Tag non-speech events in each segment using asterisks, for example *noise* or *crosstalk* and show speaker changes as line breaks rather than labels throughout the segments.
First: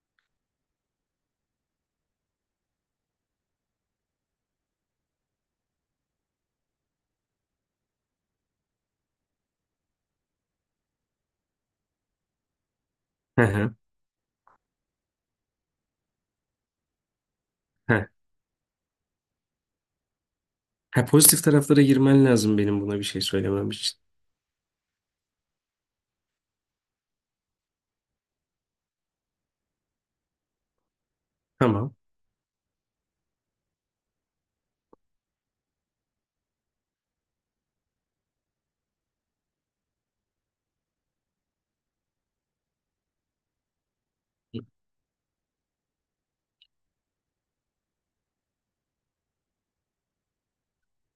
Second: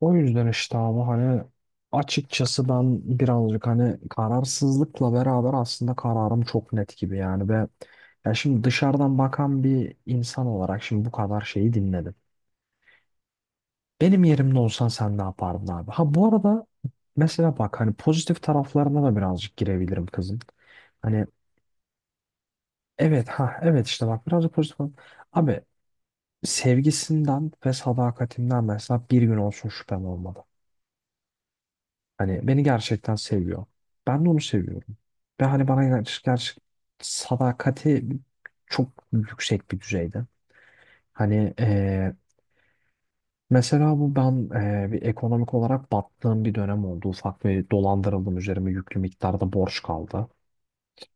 O yüzden işte abi hani açıkçası ben birazcık hani kararsızlıkla beraber aslında kararım çok net gibi yani ve ya şimdi dışarıdan bakan bir insan olarak şimdi bu kadar şeyi dinledim.
Hı hı,
Benim yerimde olsan sen ne yapardın abi? Ha bu arada mesela bak hani
hı.
pozitif taraflarına da birazcık girebilirim kızın.
Ha,
Hani
pozitif taraflara girmen lazım benim buna bir şey
evet ha
söylemem
evet
için.
işte bak birazcık pozitif. Abi sevgisinden ve sadakatinden mesela bir gün olsun şüphem olmadı.
Tamam.
Hani beni gerçekten seviyor. Ben de onu seviyorum. Ve hani bana gerçek, gerçek sadakati çok yüksek bir düzeyde. Hani mesela bu ben bir ekonomik olarak battığım bir dönem oldu. Ufak bir dolandırıldım, üzerime yüklü miktarda borç kaldı.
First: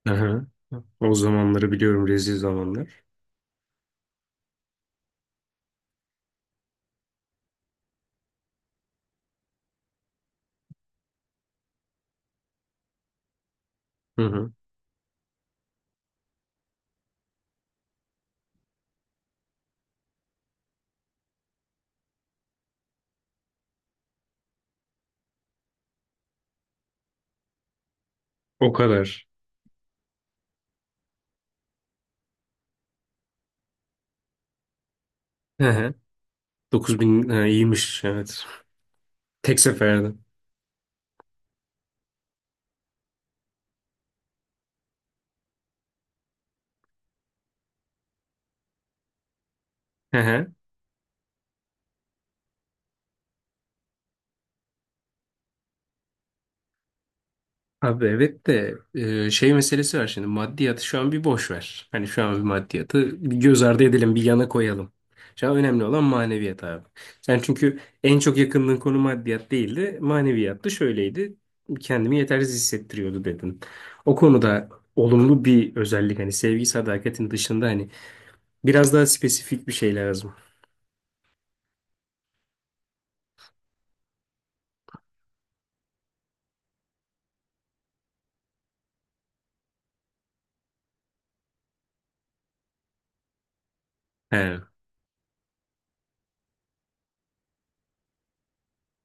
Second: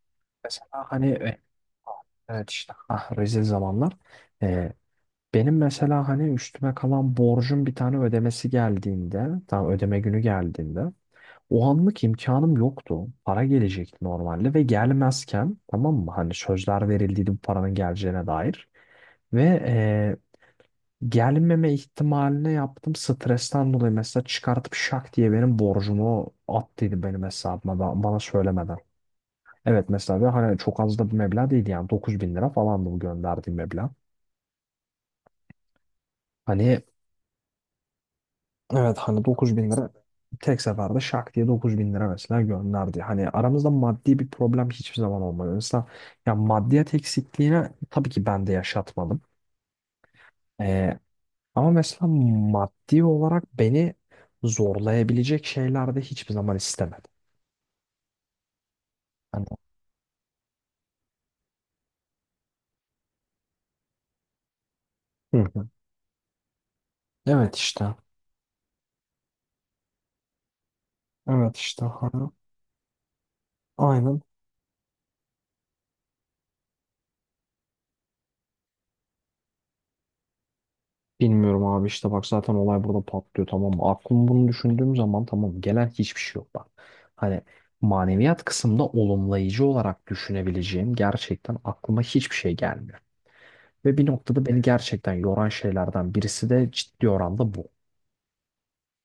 Hı hı.
Mesela hani
O zamanları biliyorum, rezil
evet işte
zamanlar.
rezil zamanlar. Eee, benim mesela hani üstüme kalan borcun bir tane ödemesi geldiğinde, tam ödeme günü geldiğinde o anlık imkanım yoktu. Para gelecekti
Hı hı.
normalde ve gelmezken, tamam mı? Hani sözler verildiydi bu paranın geleceğine dair. Ve gelmeme ihtimaline yaptım stresten dolayı, mesela çıkartıp şak diye benim borcumu attıydı benim hesabıma ba- bana
O
söylemeden.
kadar.
Evet mesela, ve hani çok az da bir meblağ değildi yani, 9 bin lira falandı bu gönderdiğim meblağ.
Hı hı.
Hani
9.000 ha, iyiymiş evet.
evet hani 9
Tek
bin lira
seferde.
tek seferde şak diye 9 bin lira mesela gönderdi. Hani aramızda maddi bir problem hiçbir zaman olmadı. Mesela ya maddiyat eksikliğine tabii ki ben de yaşatmadım.
Hı hı.
Ee, ama mesela maddi olarak beni zorlayabilecek şeyler de hiçbir zaman istemedi.
Abi evet de
Hani,
şey meselesi var şimdi, maddiyatı şu an bir boş ver. Hani şu an bir maddiyatı bir göz ardı edelim, bir yana koyalım.
hı
Şu an
hı.
önemli olan maneviyat abi. Sen
Evet
çünkü
işte.
en çok yakındığın konu maddiyat değildi. Maneviyattı, şöyleydi.
Evet işte.
Kendimi
Hani,
yetersiz hissettiriyordu dedin. O
aynen.
konuda olumlu bir özellik, hani sevgi sadakatin dışında hani biraz daha spesifik bir şey lazım.
Bilmiyorum abi, işte bak zaten olay burada patlıyor, tamam mı? Aklım bunu düşündüğüm zaman tamam, gelen hiçbir şey yok bak. Hani maneviyat kısmında olumlayıcı olarak düşünebileceğim gerçekten aklıma hiçbir şey gelmiyor. Ve bir noktada
He.
beni gerçekten yoran şeylerden birisi de ciddi oranda bu.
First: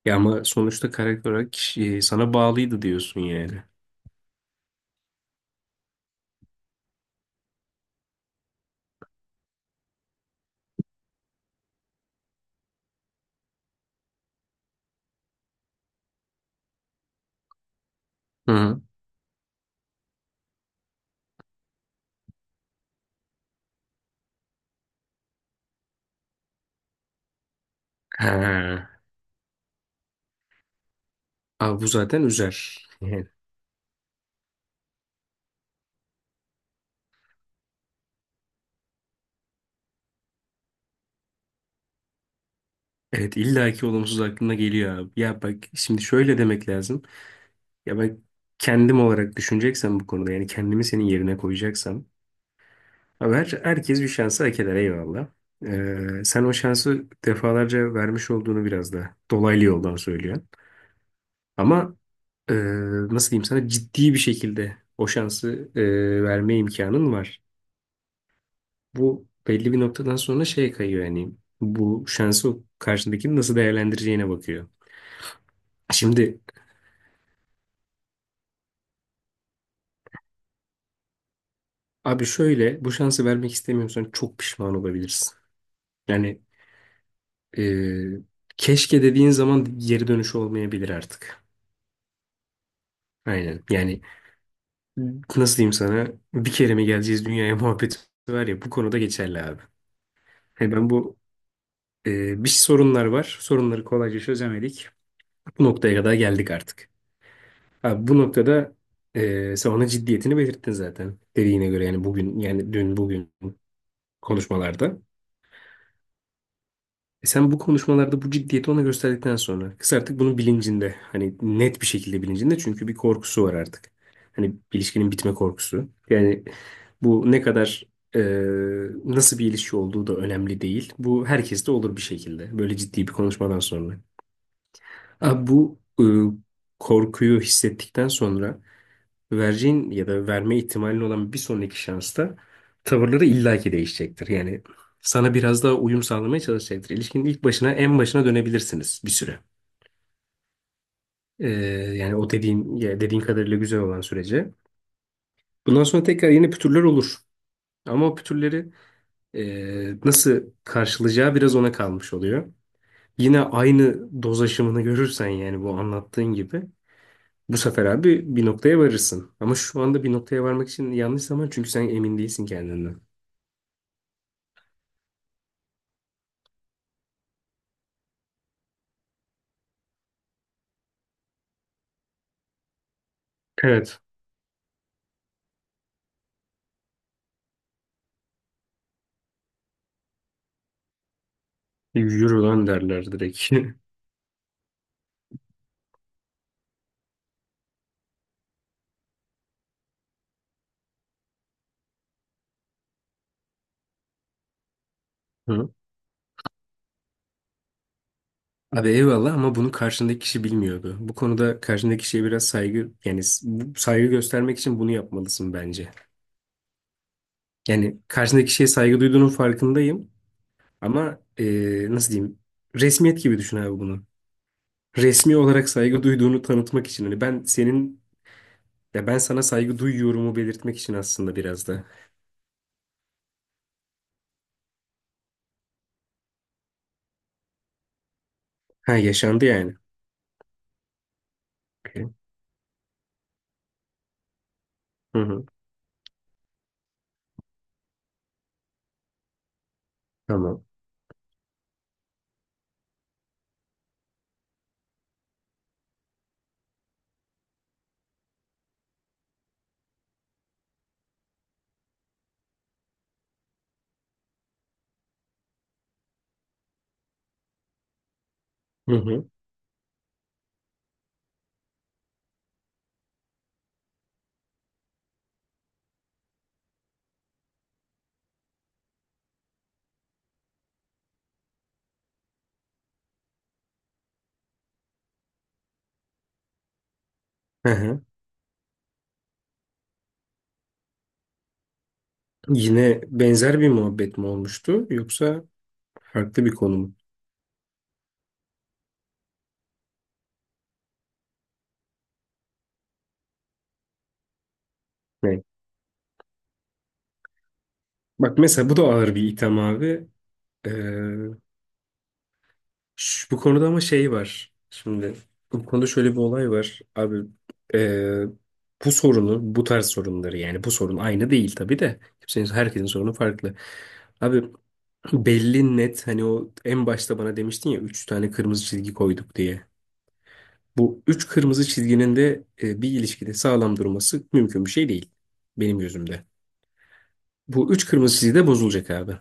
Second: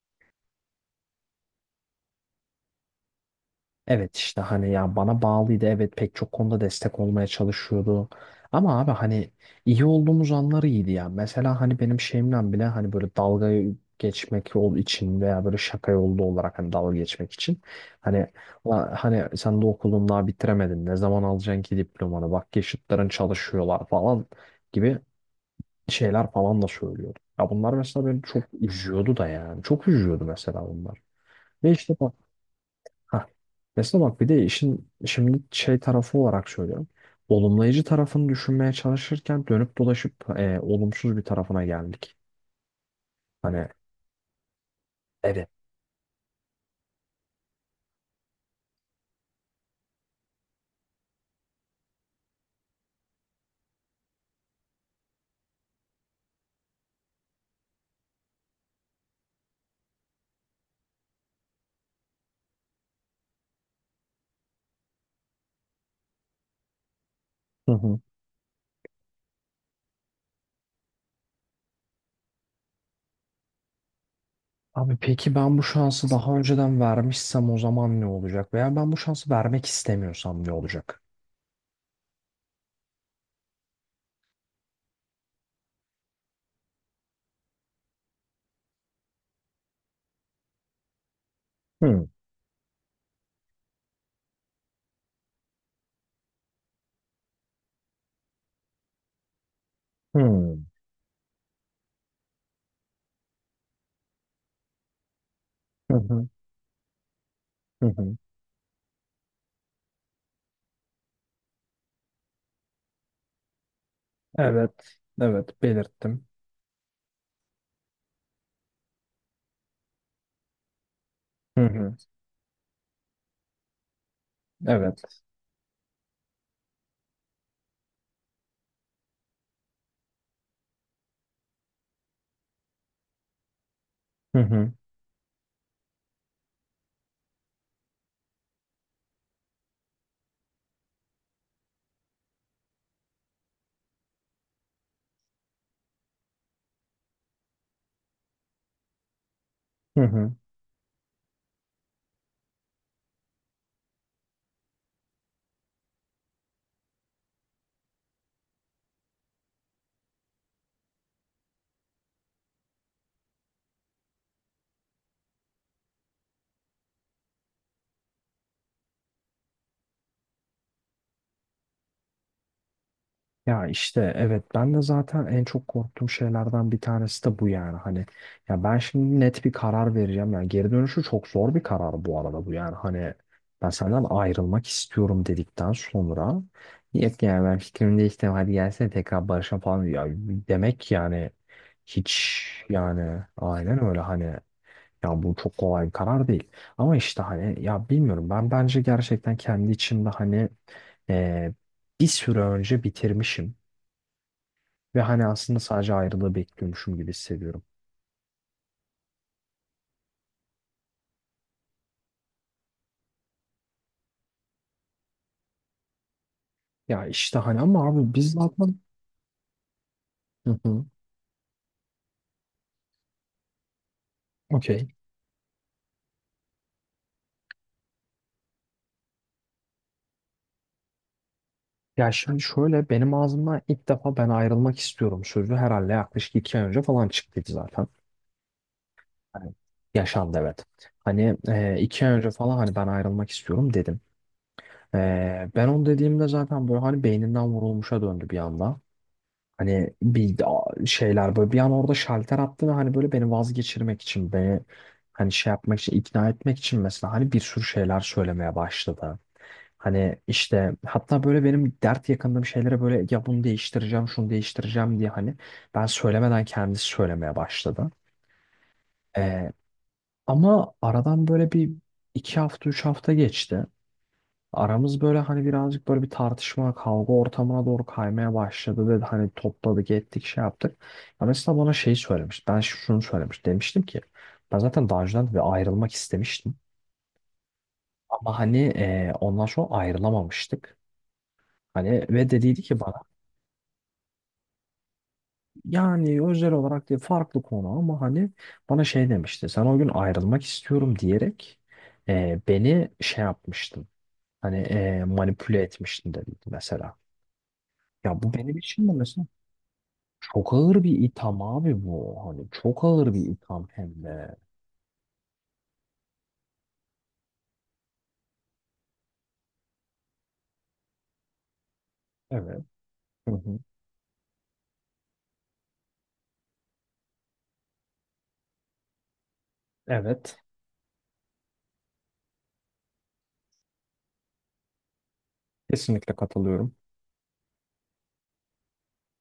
Ya ama sonuçta karakter olarak sana bağlıydı diyorsun yani.
Evet işte hani ya bana bağlıydı, evet pek çok konuda destek olmaya çalışıyordu. Ama abi hani iyi olduğumuz anları iyiydi ya. Mesela hani benim şeyimden bile hani böyle dalga geçmek ol için veya böyle şaka yolu olarak hani dalga geçmek için. Hani
Hı.
"la- hani sen de okulun daha bitiremedin ne zaman alacaksın ki diplomanı, bak yaşıtların çalışıyorlar" falan gibi şeyler falan da söylüyordu. Ya bunlar mesela beni çok
He.
üzüyordu da, yani çok üzüyordu mesela bunlar. Ve
Abi bu
işte
zaten üzer.
heh.
*laughs*
Mesela bak bir de işin şimdi şey tarafı olarak söylüyorum. Olumlayıcı tarafını düşünmeye çalışırken dönüp dolaşıp olumsuz bir tarafına geldik.
Evet,
Hani
illaki olumsuz aklına geliyor abi. Ya
evet.
bak, şimdi şöyle demek lazım. Ya bak, kendim olarak düşüneceksem bu konuda, yani kendimi senin yerine koyacaksam. Abi her, herkes bir şansı hak eder, eyvallah. Sen o şansı defalarca vermiş olduğunu biraz da dolaylı yoldan söylüyorsun. Ama e, nasıl diyeyim sana, ciddi bir şekilde o şansı verme imkanın var.
Hı hı.
Bu belli bir noktadan sonra şeye kayıyor, yani bu şansı o karşındakinin nasıl değerlendireceğine bakıyor.
Abi peki ben bu şansı daha
Şimdi,
önceden vermişsem o zaman ne olacak? Veya ben bu şansı vermek istemiyorsam ne olacak?
abi şöyle, bu şansı vermek istemiyorsan çok pişman olabilirsin. Yani e, keşke dediğin zaman geri dönüşü olmayabilir artık.
Hmm,
Aynen. Yani nasıl diyeyim sana, bir kere mi geleceğiz dünyaya *laughs* muhabbeti var ya, bu konuda geçerli abi.
hmm.
Yani ben bu bir sorunlar var. Sorunları kolayca çözemedik. Bu noktaya
Hı
kadar
hı,
geldik artık.
hı
Abi
hı.
bu noktada sen onun ciddiyetini belirttin zaten. Dediğine göre, yani bugün, yani dün bugün
Evet,
konuşmalarda.
evet belirttim.
E sen bu konuşmalarda bu ciddiyeti ona gösterdikten sonra kız artık bunun bilincinde. Hani
Hı
net bir
hı,
şekilde bilincinde, çünkü bir korkusu var artık. Hani
evet.
ilişkinin bitme korkusu. Yani bu ne kadar e, nasıl bir ilişki olduğu da önemli değil. Bu herkeste olur bir şekilde. Böyle ciddi bir konuşmadan sonra.
Hı hı,
Abi bu korkuyu hissettikten sonra vereceğin ya da verme ihtimalin olan bir sonraki şansta tavırları illaki değişecektir. Yani sana biraz daha uyum sağlamaya çalışacaktır. İlişkinin ilk başına, en başına dönebilirsiniz bir süre.
hı hı.
Ee, Yani o dediğin, ya dediğin kadarıyla güzel olan sürece. Bundan sonra tekrar yeni pütürler olur. Ama o pütürleri nasıl karşılayacağı biraz ona kalmış oluyor. Yine aynı doz aşımını görürsen, yani bu anlattığın gibi, bu sefer abi bir noktaya varırsın. Ama şu anda bir noktaya varmak için yanlış zaman, çünkü sen emin değilsin kendinden.
Ya işte evet, ben de zaten en çok korktuğum şeylerden bir tanesi de bu yani, hani ya ben şimdi net bir karar vereceğim yani, geri dönüşü çok zor bir karar bu arada bu yani, hani ben
Evet.
senden ayrılmak istiyorum dedikten sonra yok yani ben fikrimi değiştirdim, hadi gelsene tekrar barışalım falan ya demek yani hiç
Yürü lan derler
yani
direkt.
aynen öyle.
*laughs*
Hani ya bu çok kolay bir karar değil, ama işte hani ya bilmiyorum, ben bence gerçekten kendi içimde hani eee, bir süre önce bitirmişim. Ve hani aslında
Hı.
sadece ayrılığı bekliyormuşum gibi hissediyorum.
Abi eyvallah, ama bunu karşındaki kişi bilmiyordu. Bu konuda karşındaki kişiye biraz saygı, yani saygı göstermek için bunu yapmalısın bence.
Ya işte hani ama
Yani
abi biz ne
karşındaki kişiye
zaten...
saygı duyduğunun farkındayım,
Hı hı.
ama nasıl diyeyim, resmiyet gibi düşün abi bunu.
Okey.
Resmi olarak saygı duyduğunu tanıtmak için, hani ben senin, ya ben sana saygı duyuyorumu belirtmek için aslında biraz da.
Ya şimdi şöyle, benim ağzımdan ilk defa ben ayrılmak istiyorum sözü herhalde yaklaşık iki ay önce falan çıktıydı zaten.
Ha, yaşandı
Hani
yani.
yaşandı, evet. Hani iki ay
Okey.
önce falan hani ben ayrılmak istiyorum dedim.
Hı hı.
E, ben onu dediğimde zaten böyle hani beyninden vurulmuşa döndü bir anda. Hani bir
Tamam.
a- şeyler böyle, bir an orada şalter attı ve hani böyle beni vazgeçirmek için beni hani şey yapmak için, ikna etmek için mesela hani bir sürü şeyler söylemeye başladı. Hani işte hatta böyle benim dert yakındığım şeylere böyle ya bunu değiştireceğim şunu değiştireceğim diye hani ben söylemeden kendisi söylemeye başladı.
Hı hı.
Ee, ama aradan böyle bir iki hafta üç hafta geçti. Aramız böyle hani birazcık böyle bir tartışma, kavga ortamına doğru kaymaya başladı dedi. Hani topladık, ettik, şey yaptık. Ya mesela bana şey söylemiş. Ben ş- şunu söylemiş. Demiştim ki ben zaten daha önceden de bir ayrılmak istemiştim.
Hı hı.
Ama hani ondan sonra ayrılamamıştık. Hani ve dediydi ki bana
Yine benzer bir muhabbet mi olmuştu yoksa
yani
farklı
özel
bir konu
olarak
mu?
diye farklı konu ama hani bana şey demişti. Sen o gün ayrılmak istiyorum diyerek beni şey yapmıştın. Hani
Ne?
manipüle etmiştin dedi mesela. Ya bu
Bak
benim
mesela, bu da
için de
ağır bir
mesela
item abi.
çok
Ee,
ağır bir itham abi bu. Hani çok ağır bir
Bu
itham
konuda ama
hem
şey
de.
var. Şimdi bu konuda şöyle bir olay var. Abi ee, bu sorunu, bu tarz sorunları, yani bu sorun aynı değil tabii de. Kimsenin,
Evet.
herkesin sorunu
Hı
farklı.
hı.
Abi belli net, hani o en başta bana demiştin ya üç tane kırmızı çizgi koyduk diye.
Evet.
Bu üç kırmızı çizginin de bir ilişkide sağlam durması mümkün bir şey değil benim
Kesinlikle
gözümde.
katılıyorum.
Bu üç kırmızı çizgi de bozulacak abi.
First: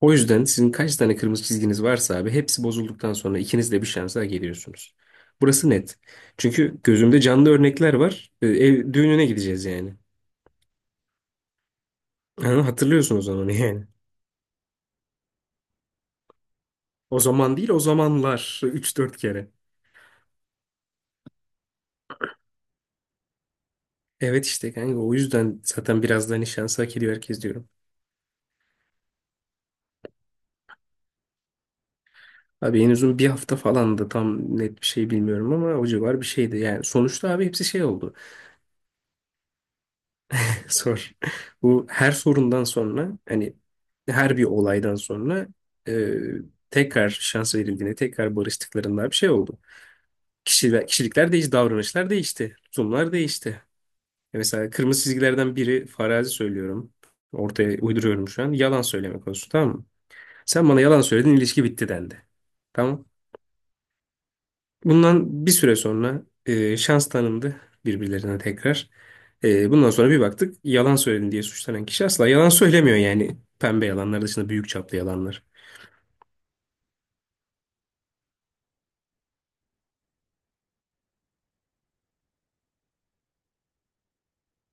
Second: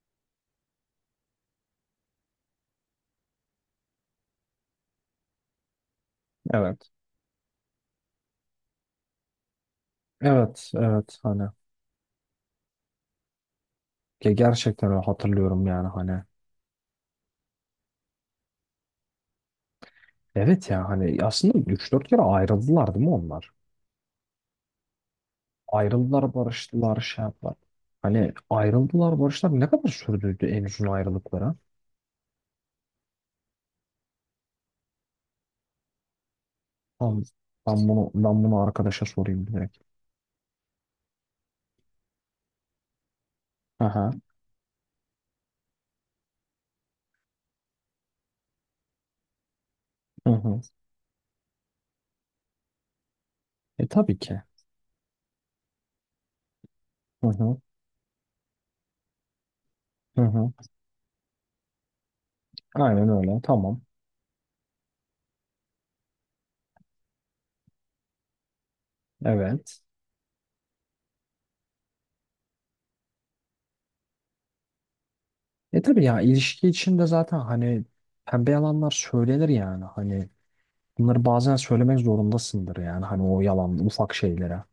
O yüzden sizin kaç tane kırmızı çizginiz varsa abi, hepsi bozulduktan sonra ikiniz de bir şansa geliyorsunuz. Burası net. Çünkü
Evet.
gözümde canlı örnekler var. Ev düğününe gideceğiz yani.
Evet, evet hani
Ha, hatırlıyorsun o zaman yani.
ge- gerçekten öyle hatırlıyorum yani hani.
O zaman değil, o zamanlar üç dört kere.
Evet ya hani aslında üç dört kere ayrıldılar değil mi onlar?
Evet işte kanka, o yüzden zaten biraz
Ayrıldılar,
da hani şansı hak
barıştılar,
ediyor
şey
herkes
yaptılar.
diyorum.
Hani ayrıldılar, barıştılar, ne kadar sürdü en uzun ayrılıkları?
Abi en uzun bir hafta falan da, tam net bir şey bilmiyorum ama o civar bir şeydi. Yani
Tamam.
sonuçta abi hepsi şey
Ben bunu,
oldu.
ben bunu arkadaşa sorayım direkt.
Sor. *laughs* Bu her sorundan sonra, hani
Aha.
her bir olaydan sonra e, tekrar şans verildiğinde, tekrar barıştıklarında bir şey oldu.
Hı hı.
Kişiler, kişilikler değişti, davranışlar değişti, tutumlar değişti.
E tabii
E
ki.
mesela kırmızı çizgilerden biri, farazi söylüyorum.
Hı hı.
Ortaya uyduruyorum şu an. Yalan söylemek olsun, tamam mı?
Hı hı.
Sen bana yalan söyledin, ilişki bitti dendi. Tamam.
Aynen öyle. Tamam.
Bundan bir süre sonra şans tanındı birbirlerine tekrar. E,
Evet.
bundan sonra bir baktık, yalan söyledin diye suçlanan kişi asla yalan söylemiyor yani. Pembe yalanlar dışında büyük çaplı yalanlar.
E tabii ya, ilişki içinde zaten hani pembe yalanlar söylenir yani, hani bunları bazen söylemek zorundasındır yani hani, o yalan ufak şeylere.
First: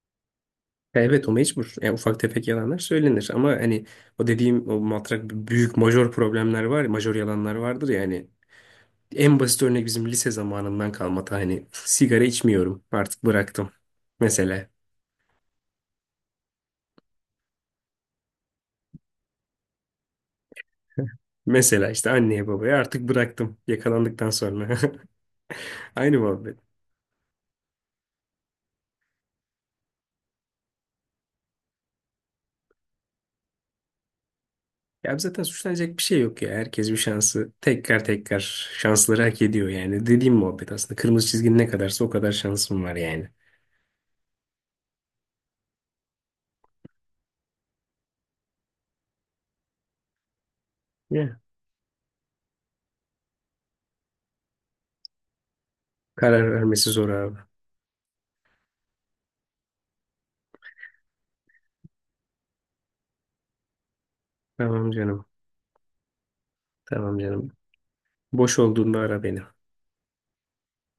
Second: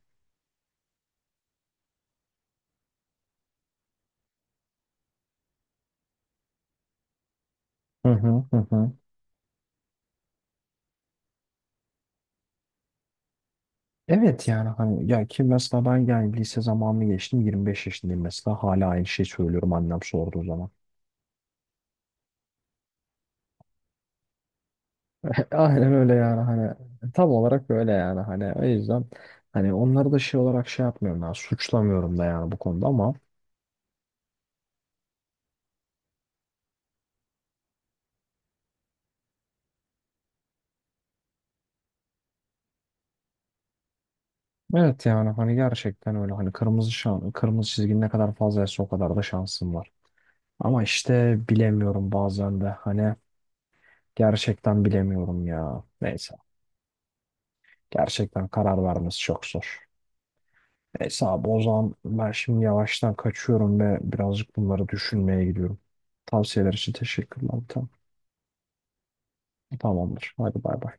Evet, o mecbur. Yani ufak tefek yalanlar söylenir, ama hani o dediğim, o matrak büyük majör problemler var, ya, majör yalanlar vardır
Hı
yani.
hı, hı hı.
En basit örnek bizim lise zamanından kalma ta, hani sigara içmiyorum artık, bıraktım.
Evet yani
Mesela,
hani, ya ki mesela ben yani lise zamanını geçtim, 25 yaşındayım mesela, hala aynı şeyi söylüyorum annem sorduğu zaman.
işte anneye babaya artık bıraktım yakalandıktan sonra.
*laughs* Aynen
*laughs*
öyle
Aynı
yani
muhabbet.
hani tam olarak öyle yani hani, o yüzden hani onları da şey olarak şey yapmıyorum yani, suçlamıyorum da yani bu konuda ama
Ya zaten suçlanacak bir şey yok ya. Herkes bir şansı, tekrar tekrar şansları hak ediyor yani. Dediğim muhabbet aslında. Kırmızı çizgin ne kadarsa o kadar şansım var yani.
evet yani hani gerçekten öyle, hani kırmızı şan, kırmızı çizgi ne kadar fazlaysa o kadar da şansım var. Ama işte
Ya.
bilemiyorum bazen de. Hani gerçekten bilemiyorum ya. Neyse.
Karar vermesi zor abi.
Gerçekten karar vermesi çok zor. Neyse abi, o zaman ben şimdi yavaştan kaçıyorum ve birazcık bunları
Tamam canım.
düşünmeye gidiyorum. Tavsiyeler için
Tamam
teşekkürler.
canım.
Tamam.
Boş olduğunda ara beni.
Tamamdır. Hadi bay bay.